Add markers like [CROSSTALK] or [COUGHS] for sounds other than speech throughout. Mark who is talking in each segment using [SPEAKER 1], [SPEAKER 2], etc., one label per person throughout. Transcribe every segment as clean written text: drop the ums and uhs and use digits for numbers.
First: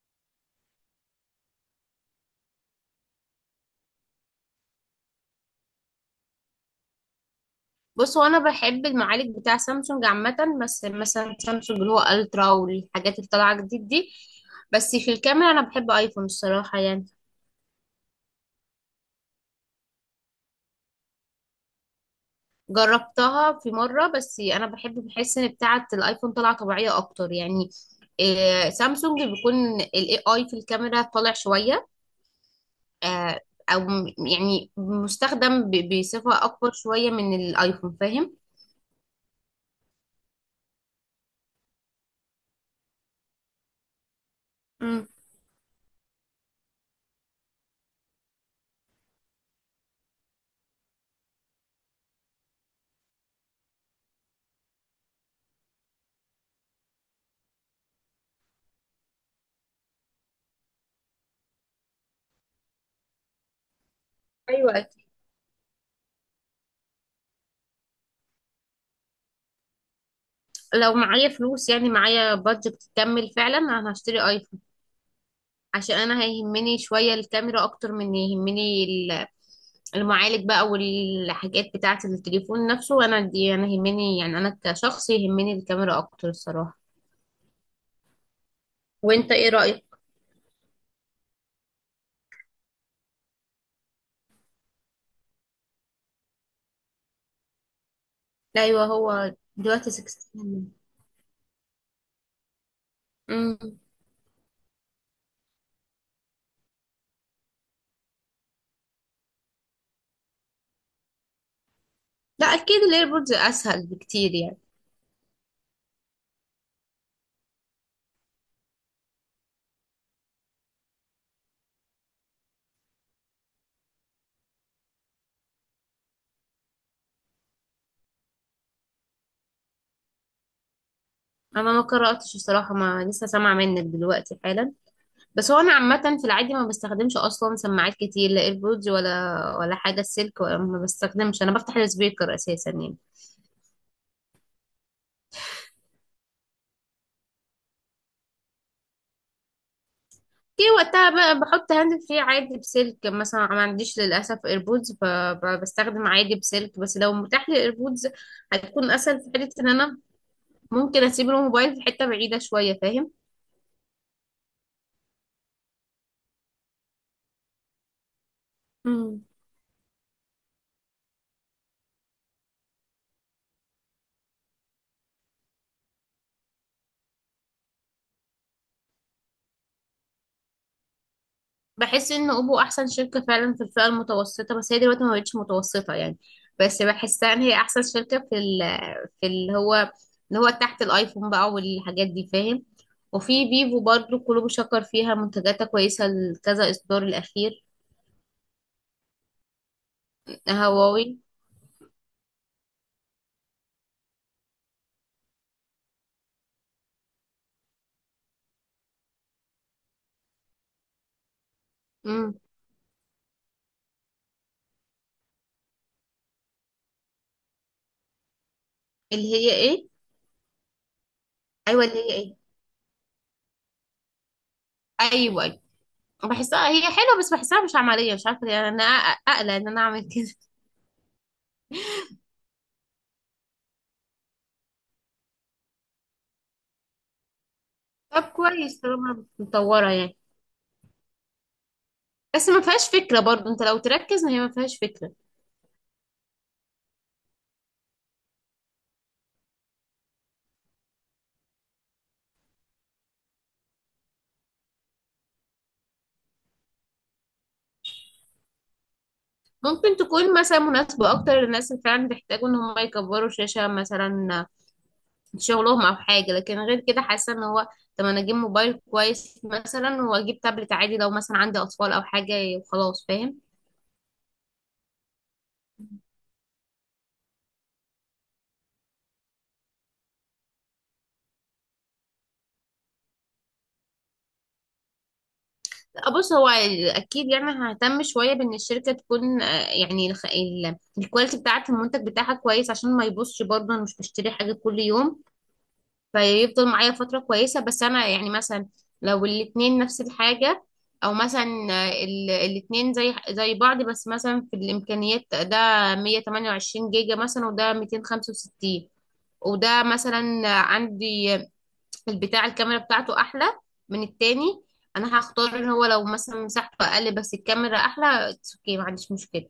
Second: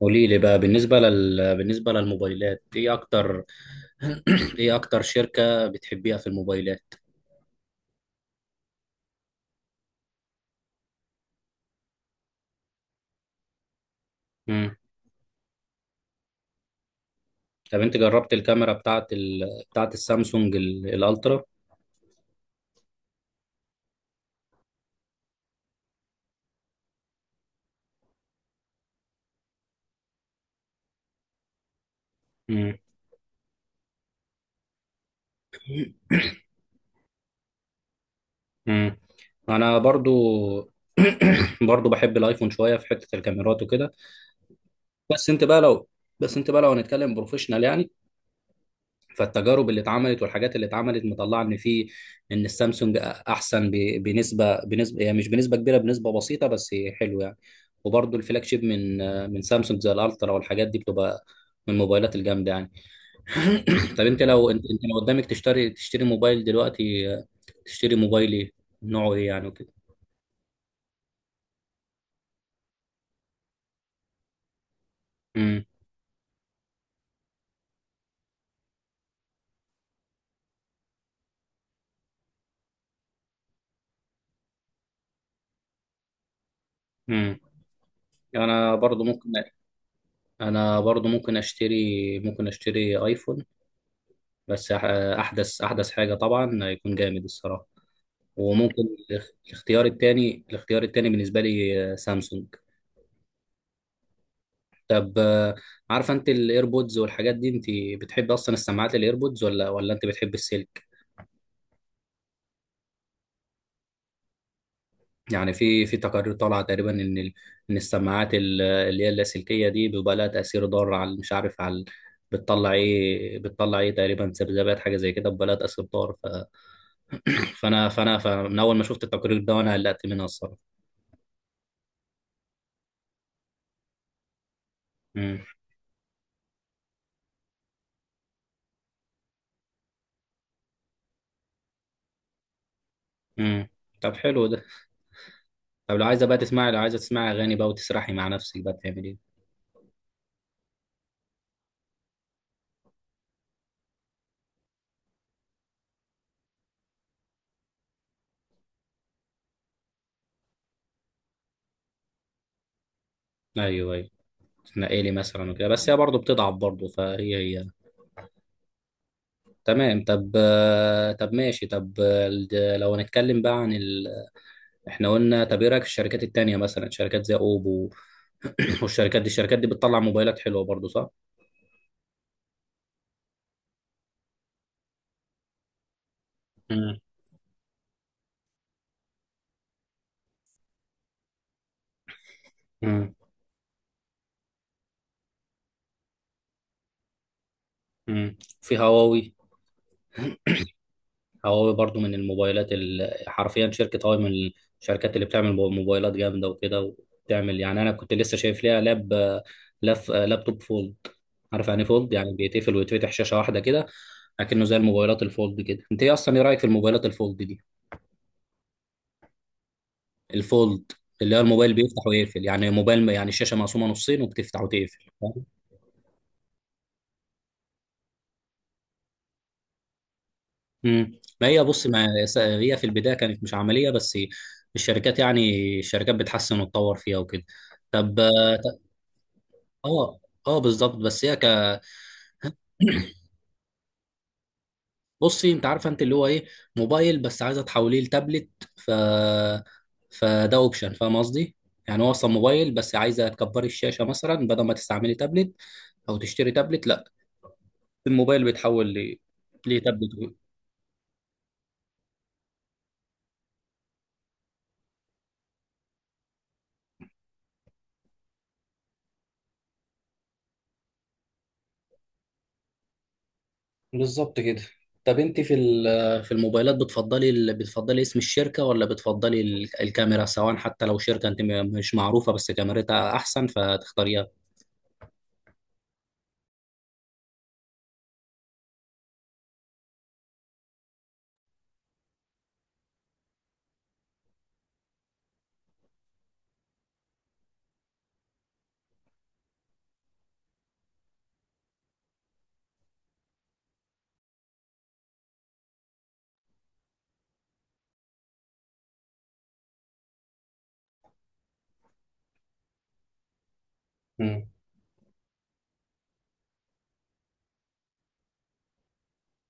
[SPEAKER 1] قولي لي بقى بالنسبة للموبايلات ايه اكتر [CLEARS THROAT] ايه اكتر شركة بتحبيها في الموبايلات؟
[SPEAKER 2] بص، هو انا بحب المعالج بتاع سامسونج عامه. بس مثلا سامسونج اللي هو الترا والحاجات اللي طالعه جديد دي.
[SPEAKER 1] مم.
[SPEAKER 2] بس في الكاميرا انا بحب ايفون الصراحه يعني.
[SPEAKER 1] طب انت جربت الكاميرا بتاعت السامسونج الالترا؟
[SPEAKER 2] جربتها في مره، بس انا بحب بحس ان بتاعه الايفون طالعه طبيعيه اكتر يعني. سامسونج بيكون الاي اي في الكاميرا طالع شويه.
[SPEAKER 1] مم.
[SPEAKER 2] آه، او يعني مستخدم بصفه اكبر شويه من الايفون، فاهم؟
[SPEAKER 1] مم. انا برضو [CLEARS THROAT] برضو بحب الايفون شوية في حتة الكاميرات وكده.
[SPEAKER 2] امم.
[SPEAKER 1] بس انت بقى لو بس انت بقى لو هنتكلم بروفيشنال يعني، فالتجارب اللي اتعملت والحاجات اللي اتعملت مطلعه ان في، ان السامسونج احسن بنسبه، يعني مش بنسبه كبيره، بنسبه بسيطه بس حلو يعني. وبرضه الفلاج شيب من سامسونج زي الالترا والحاجات دي بتبقى من الموبايلات الجامده يعني. [COUGHS] [CLEARS THROAT] طب انت لو انت
[SPEAKER 2] ايوه.
[SPEAKER 1] انت لو قدامك تشتري موبايل دلوقتي، تشتري موبايل ايه؟ نوعه ايه يعني وكده؟
[SPEAKER 2] لو معايا فلوس، يعني معايا بادجت تكمل فعلا، انا هشتري.
[SPEAKER 1] امم.
[SPEAKER 2] عشان انا هيهمني شوية الكاميرا اكتر من يهمني المعالج بقى والحاجات بتاعة التليفون نفسه، وانا دي انا يهمني، يعني انا كشخص يهمني الكاميرا اكتر الصراحة.
[SPEAKER 1] امم. انا برضو ممكن
[SPEAKER 2] وانت ايه رأيك؟
[SPEAKER 1] انا برضو ممكن اشتري ايفون. بس احدث حاجه طبعا هيكون جامد الصراحه. وممكن
[SPEAKER 2] ايوه،
[SPEAKER 1] الاخ-
[SPEAKER 2] هو
[SPEAKER 1] الاختيار
[SPEAKER 2] دلوقتي
[SPEAKER 1] التاني
[SPEAKER 2] 16.
[SPEAKER 1] الاختيار التاني بالنسبة لي، سامسونج.
[SPEAKER 2] امم.
[SPEAKER 1] طب، عارفة انت الايربودز والحاجات دي، انت بتحب اصلا السماعات الايربودز ولا انت بتحب السلك؟
[SPEAKER 2] لا اكيد الايربودز اسهل بكتير يعني.
[SPEAKER 1] يعني في تقارير طالعة تقريبا ان ان السماعات اللي هي اللاسلكية دي بيبقى لها تأثير ضار، على مش عارف على، بتطلع ايه تقريبا ذبذبات حاجة زي كده، بيبقى لها تأثير ضار. ف... فانا فانا فمن اول ما شفت التقرير ده وانا قلقت منها الصراحة.
[SPEAKER 2] انا ما قرأتش الصراحة، ما لسه سامعة منك دلوقتي حالا.
[SPEAKER 1] امم.
[SPEAKER 2] بس هو انا عامة في العادي ما بستخدمش اصلا سماعات كتير، لا ايربودز ولا ولا حاجة السلك، ولا ما بستخدمش، انا بفتح السبيكر اساسا يعني.
[SPEAKER 1] امم. طب حلو ده. طب لو عايزه تسمعي اغاني بقى وتسرحي مع نفسك بقى بتعملي ايه؟
[SPEAKER 2] كي وقتها بقى بحط هاند فري عادي بسلك مثلا، ما عنديش للاسف ايربودز، فبستخدم عادي بسلك. بس لو متاح لي ايربودز هتكون اسهل في حته ان انا ممكن اسيب الموبايل في حته بعيده شويه، فاهم؟
[SPEAKER 1] ايوه، ايوه، تنقلي لي مثلا وكده، بس هي برضه بتضعف برضه فهي هي.
[SPEAKER 2] امم.
[SPEAKER 1] تمام. طب، طب ماشي. طب، لو هنتكلم بقى عن ال... احنا قلنا، طب ايه رايك في الشركات التانية مثلا، شركات زي اوبو؟ [COUGHS] [CLEARS THROAT] والشركات دي بتطلع موبايلات حلوه برضه صح؟
[SPEAKER 2] بحس ان اوبو احسن شركه فعلا في الفئه المتوسطه، بس هي دلوقتي ما بقتش متوسطه يعني. بس
[SPEAKER 1] امم.
[SPEAKER 2] بحسها ان هي احسن شركه في اللي هو تحت الايفون بقى والحاجات دي، فاهم؟
[SPEAKER 1] امم.
[SPEAKER 2] وفي فيفو برضو كله بيشكر فيها، منتجاتها كويسه لكذا اصدار الاخير.
[SPEAKER 1] امم. في هواوي
[SPEAKER 2] هواوي.
[SPEAKER 1] هواوي برضو من الموبايلات حرفيا شركة هواوي من الشركات اللي بتعمل موبايلات جامدة وكده، وبتعمل يعني. أنا كنت لسه شايف ليها لاب، لابتوب فولد. عارف يعني فولد، يعني
[SPEAKER 2] امم.
[SPEAKER 1] بيتقفل ويتفتح شاشة واحدة كده، لكنه زي الموبايلات الفولد كده. أنت إيه أصلا، إيه رأيك في الموبايلات الفولد دي؟
[SPEAKER 2] اللي هي ايه؟
[SPEAKER 1] الفولد، اللي هو الموبايل
[SPEAKER 2] ايوه اللي
[SPEAKER 1] بيفتح
[SPEAKER 2] هي ايه.
[SPEAKER 1] ويقفل، يعني موبايل يعني الشاشة مقسومة نصين وبتفتح وتقفل،
[SPEAKER 2] ايوه
[SPEAKER 1] فاهم؟
[SPEAKER 2] ايوه. بحسها هي حلوه، بس بحسها مش عمليه، مش عارفه ليه يعني، انا اقلق ان انا اعمل كده.
[SPEAKER 1] امم، ما هي بص، ما س- هي في البداية كانت مش عملية، بس الشركات يعني الشركات بتحسن وتطور فيها وكده.
[SPEAKER 2] [LAUGHS]
[SPEAKER 1] طب.
[SPEAKER 2] طب كويس طالما مطوره يعني.
[SPEAKER 1] اه. اه بالظبط. بس هي ك
[SPEAKER 2] بس ما فيهاش فكره برضو، انت لو تركز هي ما فيهاش فكره.
[SPEAKER 1] بصي انت عارفه انت اللي هو ايه، موبايل بس عايزه تحوليه لتابلت. ف فده اوبشن فاهم قصدي. يعني هو اصلا موبايل بس عايزه تكبري الشاشه مثلا بدل ما تستعملي تابلت، او تشتري تابلت. لا، الموبايل بيتحول ل
[SPEAKER 2] ممكن
[SPEAKER 1] لتابلت
[SPEAKER 2] تكون مثلا مناسبه اكتر للناس اللي فعلا بيحتاجوا ان هم يكبروا شاشه مثلا في شغلهم او حاجه، لكن غير كده حاسه ان هو، طب انا اجيب موبايل كويس مثلا واجيب تابلت عادي لو مثلا عندي اطفال او حاجه وخلاص، فاهم؟
[SPEAKER 1] بالظبط كده. طب انت في الموبايلات بتفضلي ال... بتفضلي اسم الشركه ولا بتفضلي الكاميرا، سواء حتى لو شركه انت مش معروفه بس كاميرتها احسن فتختاريها؟
[SPEAKER 2] بص، هو اكيد يعني ههتم شويه بان الشركه تكون، يعني الكواليتي بتاعه المنتج بتاعها كويس عشان ما يبصش برضه، انا مش بشتري حاجه كل يوم، فيفضل معايا فتره كويسه. بس انا يعني مثلا لو الاتنين نفس الحاجه، او مثلا الاتنين زي زي بعض، بس مثلا في الامكانيات ده 128 جيجا مثلا وده 265، وده مثلا عندي البتاع الكاميرا بتاعته احلى من
[SPEAKER 1] امم.
[SPEAKER 2] التاني، انا هختار ان هو لو مثلا مساحته اقل بس الكاميرا احلى، اتس اوكي ما عنديش مشكله.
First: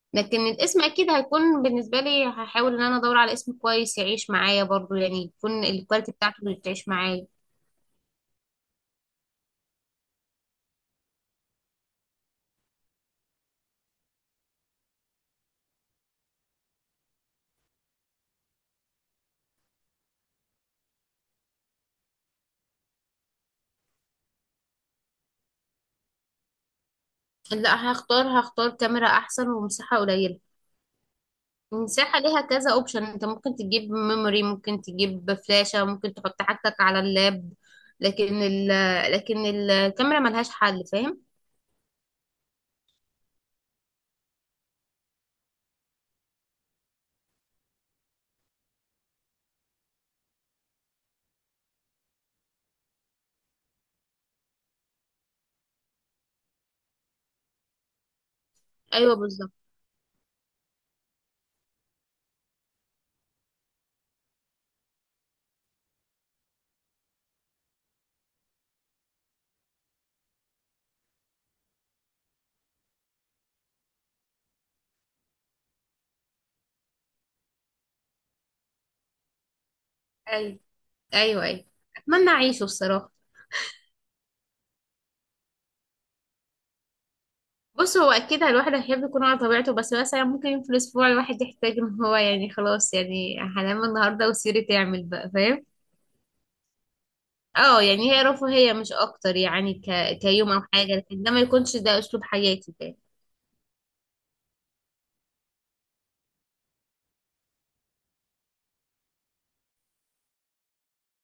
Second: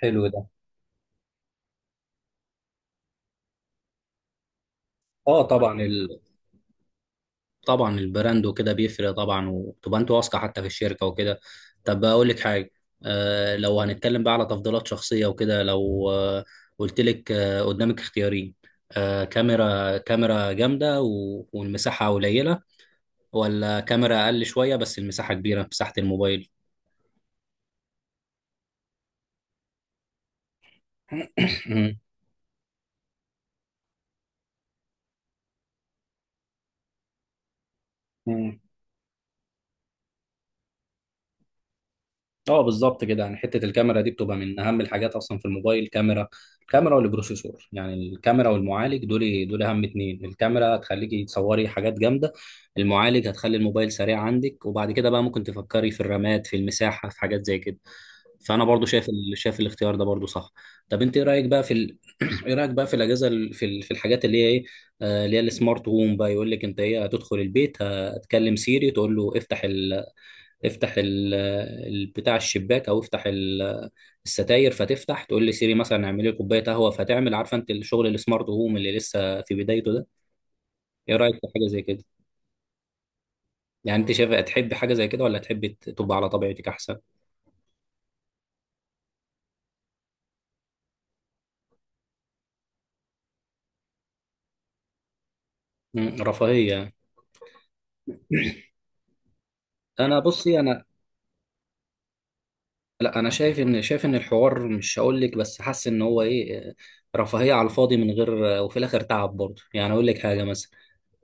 [SPEAKER 1] حلو
[SPEAKER 2] لكن
[SPEAKER 1] ده.
[SPEAKER 2] الاسم اكيد هيكون بالنسبه لي، هحاول ان انا ادور على اسم كويس يعيش معايا برضو، يعني
[SPEAKER 1] اه
[SPEAKER 2] يكون
[SPEAKER 1] طبعا،
[SPEAKER 2] الكواليتي بتاعته اللي تعيش معايا.
[SPEAKER 1] طبعا البراند وكده بيفرق طبعا، وتبقى انت واثقه حتى في الشركه وكده. طب اقول لك حاجه، آه، لو هنتكلم بقى على تفضيلات شخصيه وكده، لو قلت لك، قدامك اختيارين، كاميرا، كاميرا جامده والمساحه قليله، ولا كاميرا اقل شويه بس المساحه كبيره، مساحه الموبايل؟
[SPEAKER 2] لا، هختار كاميرا احسن ومساحه قليله. المساحه ليها كذا اوبشن، انت ممكن تجيب ميموري، ممكن تجيب فلاشة، ممكن تحط حاجتك على اللاب، لكن ال
[SPEAKER 1] [COUGHS]
[SPEAKER 2] لكن الكاميرا ملهاش حل، فاهم؟
[SPEAKER 1] اه، بالظبط كده. يعني حته الكاميرا دي بتبقى من اهم الحاجات اصلا في الموبايل، كاميرا. الكاميرا والبروسيسور، يعني الكاميرا والمعالج، دول دول اهم اتنين. الكاميرا هتخليكي تصوري حاجات جامده، المعالج هتخلي الموبايل سريع عندك، وبعد كده بقى ممكن تفكري في الرامات، في المساحه، في حاجات زي كده. فانا برضو شايف
[SPEAKER 2] ايوه بالظبط.
[SPEAKER 1] شايف الاختيار ده برضو صح. طب انت ايه رايك بقى في ال... [CLEARS THROAT] ايه رايك بقى في الاجهزه في الحاجات اللي هي ايه، اللي هي السمارت هوم بقى، يقول لك انت ايه، هتدخل البيت هتكلم سيري تقول له افتح ال... بتاع الشباك، او افتح الستاير فتفتح. تقول لي سيري مثلا اعملي لي كوبايه قهوه فتعمل. عارفه انت الشغل السمارت هوم اللي لسه في بدايته ده،
[SPEAKER 2] أيوة.
[SPEAKER 1] ايه رايك
[SPEAKER 2] ايوه
[SPEAKER 1] في
[SPEAKER 2] ايوه.
[SPEAKER 1] حاجه زي كده؟
[SPEAKER 2] اتمنى اعيشه الصراحه.
[SPEAKER 1] يعني انت شايف تحب حاجه زي كده، ولا تحب تبقى على طبيعتك احسن؟
[SPEAKER 2] بص، هو اكيد الواحد هيحب يكون على طبيعته، بس مثلا ممكن في الاسبوع الواحد يحتاج ان هو، يعني خلاص يعني هنام النهارده وسيري تعمل بقى، فاهم؟
[SPEAKER 1] مم، رفاهيه.
[SPEAKER 2] اه، يعني هي رفاهيه مش اكتر يعني،
[SPEAKER 1] انا
[SPEAKER 2] كيوم
[SPEAKER 1] بصي
[SPEAKER 2] او
[SPEAKER 1] انا،
[SPEAKER 2] حاجه، لكن ده ما يكونش ده اسلوب حياتي ده.
[SPEAKER 1] لا انا شايف ان الحوار، مش هقول لك بس حاسس ان هو ايه، رفاهيه على الفاضي من غير، وفي الاخر تعب برضه. يعني اقول لك حاجه مثلا،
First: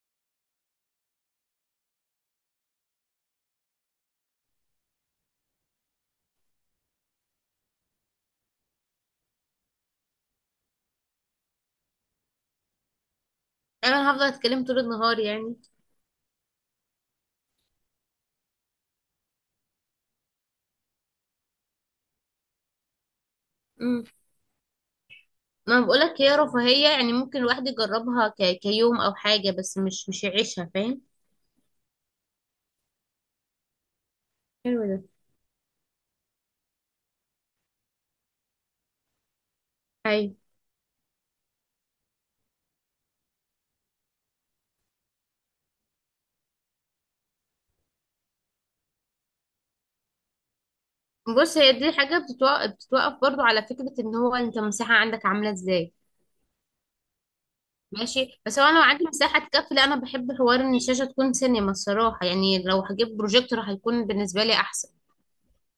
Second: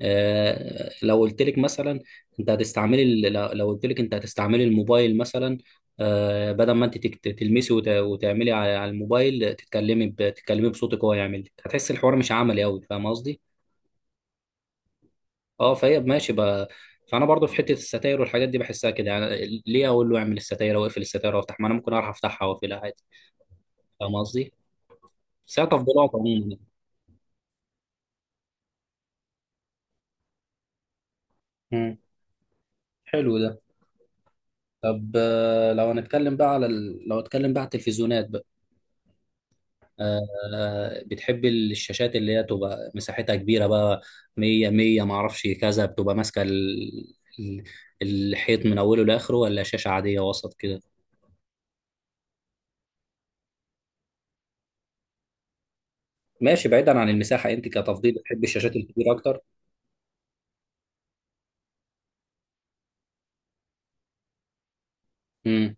[SPEAKER 1] لو قلت لك مثلا انت هتستعملي ال- لو لو قلت لك انت هتستعملي الموبايل مثلا، بدل ما انت تلمسي وتعملي على على الموبايل، تتكلمي تتكلمي بصوتك هو يعمل لك، هتحس الحوار مش عملي قوي، فاهم قصدي؟
[SPEAKER 2] انا هفضل اتكلم طول النهار يعني.
[SPEAKER 1] اه، فهي ماشي بقى. فانا برضو في حته الستاير والحاجات دي بحسها كده، يعني ليه اقول له اعمل الستاير او اقفل الستاير وافتح، ما انا ممكن اعرف افتحها واقفلها عادي.
[SPEAKER 2] امم.
[SPEAKER 1] فاهم قصدي. بس هي
[SPEAKER 2] ما أنا
[SPEAKER 1] تفضيلات
[SPEAKER 2] بقولك
[SPEAKER 1] عموما
[SPEAKER 2] هي
[SPEAKER 1] يعني.
[SPEAKER 2] رفاهيه يعني، ممكن الواحد يجربها كيوم او حاجه، بس مش يعيشها، فاهم؟
[SPEAKER 1] مم. حلو ده.
[SPEAKER 2] حلو ده.
[SPEAKER 1] طب، لو هنتكلم بقى على ال... لو هنتكلم بقى على التلفزيونات بقى،
[SPEAKER 2] ايوه.
[SPEAKER 1] بتحب الشاشات اللي هي تبقى مساحتها كبيرة بقى، مية مية معرفش كذا، بتبقى ماسكة الحيط من أوله لآخره، ولا شاشة عادية وسط كده؟
[SPEAKER 2] بص، هي دي حاجه بتتوقف برضو على فكره ان هو انت المساحه عندك عامله ازاي.
[SPEAKER 1] ماشي، بعيدا عن المساحة أنت كتفضيل
[SPEAKER 2] ماشي.
[SPEAKER 1] بتحب
[SPEAKER 2] بس هو
[SPEAKER 1] الشاشات
[SPEAKER 2] انا لو عندي
[SPEAKER 1] الكبيرة أكتر؟
[SPEAKER 2] مساحه تكفي، لا انا بحب حوار ان الشاشه تكون سينما الصراحه يعني، لو هجيب بروجيكتور هيكون بالنسبه لي احسن.
[SPEAKER 1] امم.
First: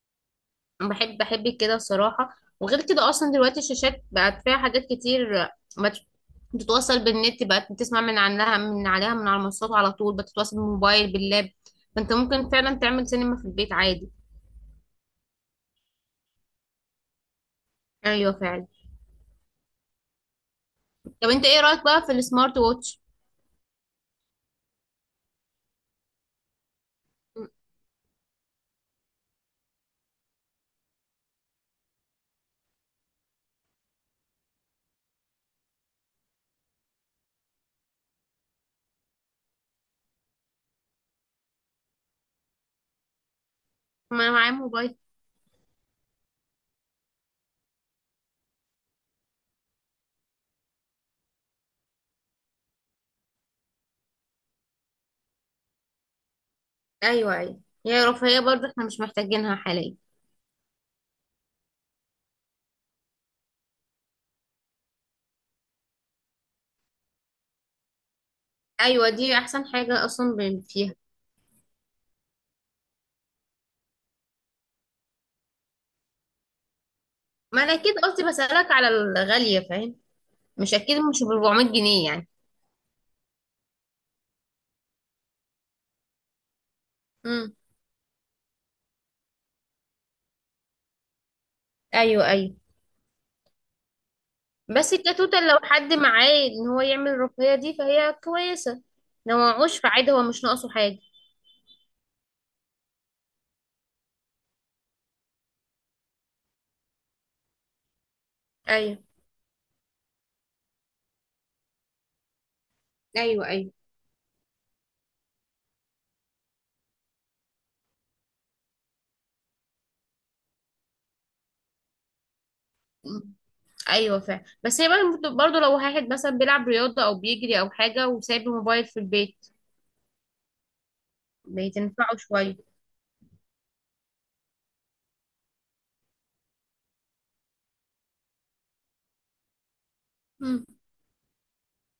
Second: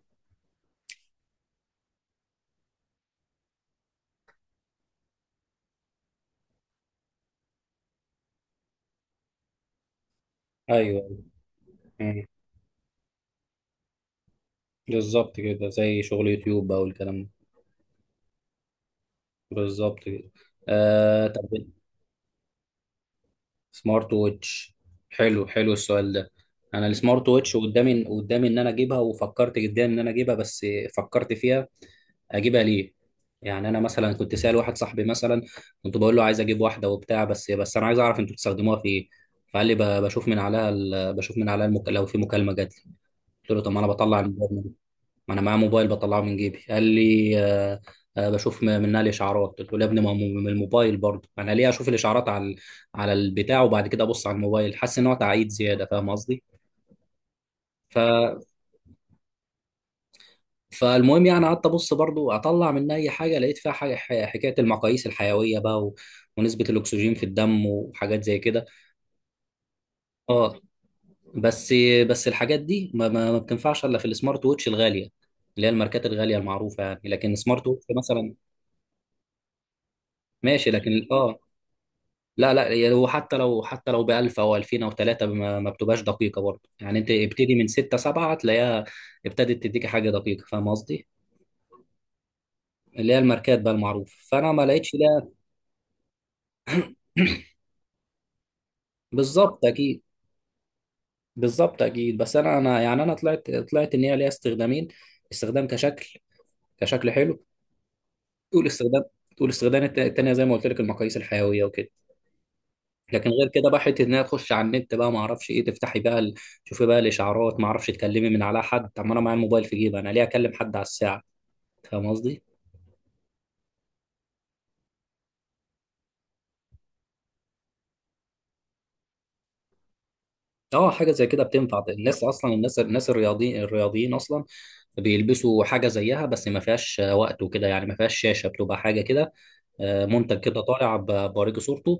[SPEAKER 2] انا بحب بحب كده الصراحه. وغير كده اصلا دلوقتي الشاشات بقت فيها حاجات كتير، بت- بتتوصل بالنت، بقت بتسمع من عنها من عليها من على المنصات على طول، بتتواصل
[SPEAKER 1] أيوه.
[SPEAKER 2] بالموبايل باللاب، فانت
[SPEAKER 1] امم.
[SPEAKER 2] ممكن فعلا تعمل سينما في البيت عادي.
[SPEAKER 1] بالظبط كده، زي شغل يوتيوب بقى والكلام ده.
[SPEAKER 2] ايوه فعلا.
[SPEAKER 1] بالظبط كده. آه،
[SPEAKER 2] طب انت
[SPEAKER 1] طب،
[SPEAKER 2] ايه رايك بقى في السمارت ووتش؟
[SPEAKER 1] سمارت ووتش. حلو، حلو السؤال ده. انا السمارت ووتش قدامي ان انا اجيبها، وفكرت جدا ان انا اجيبها، بس فكرت فيها اجيبها ليه؟ يعني انا مثلا كنت سأل واحد صاحبي مثلا، كنت بقول له عايز اجيب واحده وبتاع، بس انا عايز اعرف انتوا بتستخدموها في ايه. فقال لي بشوف من عليها لو في مكالمه جات لي. قلت له طب ما انا
[SPEAKER 2] ما
[SPEAKER 1] بطلع
[SPEAKER 2] انا معايا
[SPEAKER 1] الموبايل،
[SPEAKER 2] موبايل.
[SPEAKER 1] ما انا معايا موبايل بطلعه من جيبي. قال لي آه، آه بشوف منها الاشعارات. قلت له يا ابني ما هو من الموبايل برضه، انا ليه اشوف الاشعارات على على البتاع وبعد كده ابص على الموبايل؟ حاسس ان هو تعقيد زياده فاهم قصدي.
[SPEAKER 2] ايوه ايوه.
[SPEAKER 1] ف
[SPEAKER 2] هي رفاهيه برضه، احنا مش محتاجينها حاليا.
[SPEAKER 1] فالمهم يعني قعدت ابص برضه اطلع منها اي حاجه، لقيت فيها حاجه، حكايه المقاييس الحيويه بقى و... ونسبه الاكسجين في الدم وحاجات زي كده.
[SPEAKER 2] ايوه دي احسن حاجه اصلا
[SPEAKER 1] اه.
[SPEAKER 2] فيها.
[SPEAKER 1] بس بس الحاجات دي ما بتنفعش الا في السمارت ووتش الغاليه، اللي هي الماركات الغاليه المعروفه يعني، لكن
[SPEAKER 2] ما
[SPEAKER 1] سمارت
[SPEAKER 2] انا
[SPEAKER 1] ووتش
[SPEAKER 2] اكيد قصدي
[SPEAKER 1] مثلا.
[SPEAKER 2] بسالك على الغاليه، فاهم؟
[SPEAKER 1] ماشي
[SPEAKER 2] مش اكيد
[SPEAKER 1] لكن
[SPEAKER 2] مش ب
[SPEAKER 1] اه.
[SPEAKER 2] 400 جنيه يعني.
[SPEAKER 1] لا لا، يعني هو حتى لو ب 1000 او 2000 او 3 ما بتبقاش دقيقه برضه يعني. انت ابتدي
[SPEAKER 2] امم.
[SPEAKER 1] من 6 7 هتلاقيها ابتدت تديك حاجه دقيقه فاهم قصدي.
[SPEAKER 2] ايوه ايوه.
[SPEAKER 1] اللي هي الماركات بقى المعروف، فانا ما
[SPEAKER 2] بس
[SPEAKER 1] لقيتش ده.
[SPEAKER 2] كتوتال، لو حد معاه ان هو يعمل
[SPEAKER 1] [CLEARS THROAT]
[SPEAKER 2] الرقيه دي فهي كويسه. لو
[SPEAKER 1] بالظبط
[SPEAKER 2] معهوش
[SPEAKER 1] اكيد.
[SPEAKER 2] فعادي، هو مش ناقصه حاجه.
[SPEAKER 1] بالظبط اكيد. بس انا، طلعت ان هي ليها استخدامين: استخدام كشكل، كشكل حلو تقول
[SPEAKER 2] ايوه
[SPEAKER 1] استخدام. التانية زي ما قلت لك، المقاييس الحيويه وكده. لكن
[SPEAKER 2] ايوه
[SPEAKER 1] غير كده
[SPEAKER 2] ايوه.
[SPEAKER 1] بقى حته انها تخش على النت بقى، ما اعرفش ايه تفتحي بقى تشوفي بقى الاشعارات، ما اعرفش تكلمي من على حد. طب ما انا معايا الموبايل في جيبي، انا ليه اكلم حد على الساعه؟ فاهم قصدي.
[SPEAKER 2] أمم. ايوه فعلا، بس هي برضه لو واحد مثلا بيلعب رياضه او بيجري او حاجه وسايب الموبايل في البيت
[SPEAKER 1] اه، حاجه زي كده بتنفع
[SPEAKER 2] بتنفعه
[SPEAKER 1] الناس اصلا،
[SPEAKER 2] شويه.
[SPEAKER 1] الناس الرياضيين اصلا بيلبسوا حاجه زيها، بس ما فيهاش وقت وكده يعني، ما فيهاش شاشه بتبقى حاجه كده، منتج كده طالع بوريكي صورته.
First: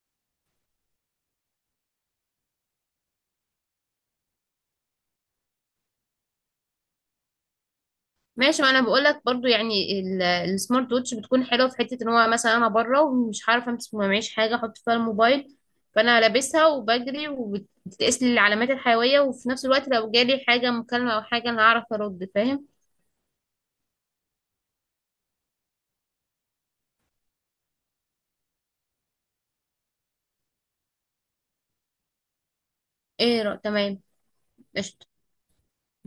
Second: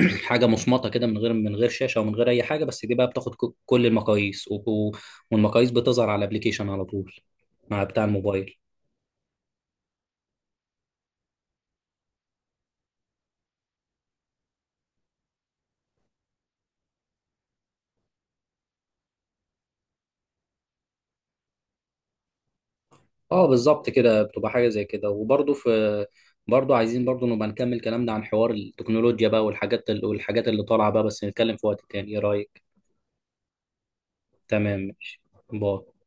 [SPEAKER 1] [CLEARS THROAT] حاجه مصمطه كده من غير من غير شاشه ومن غير اي حاجه، بس دي بقى بتاخد كل المقاييس والمقاييس بتظهر على الابليكيشن على طول مع بتاع الموبايل.
[SPEAKER 2] ماشي. ما انا بقول لك برضو يعني السمارت ووتش بتكون حلوه في حته ان هو مثلا انا بره ومش عارفه امسك، ما معيش حاجه احط فيها الموبايل، فانا لابسها وبجري وبتقيس لي العلامات الحيويه، وفي نفس الوقت لو جالي حاجه مكالمه او حاجه انا هعرف ارد، فاهم؟
[SPEAKER 1] اه بالظبط كده، بتبقى حاجه زي كده. وبرضه في برضه عايزين برضه نبقى نكمل كلامنا عن حوار التكنولوجيا بقى والحاجات ال... والحاجات اللي طالعه بقى، بس نتكلم في وقت تاني، ايه رايك؟
[SPEAKER 2] تمام.
[SPEAKER 1] تمام
[SPEAKER 2] قشطه.
[SPEAKER 1] ماشي. باي.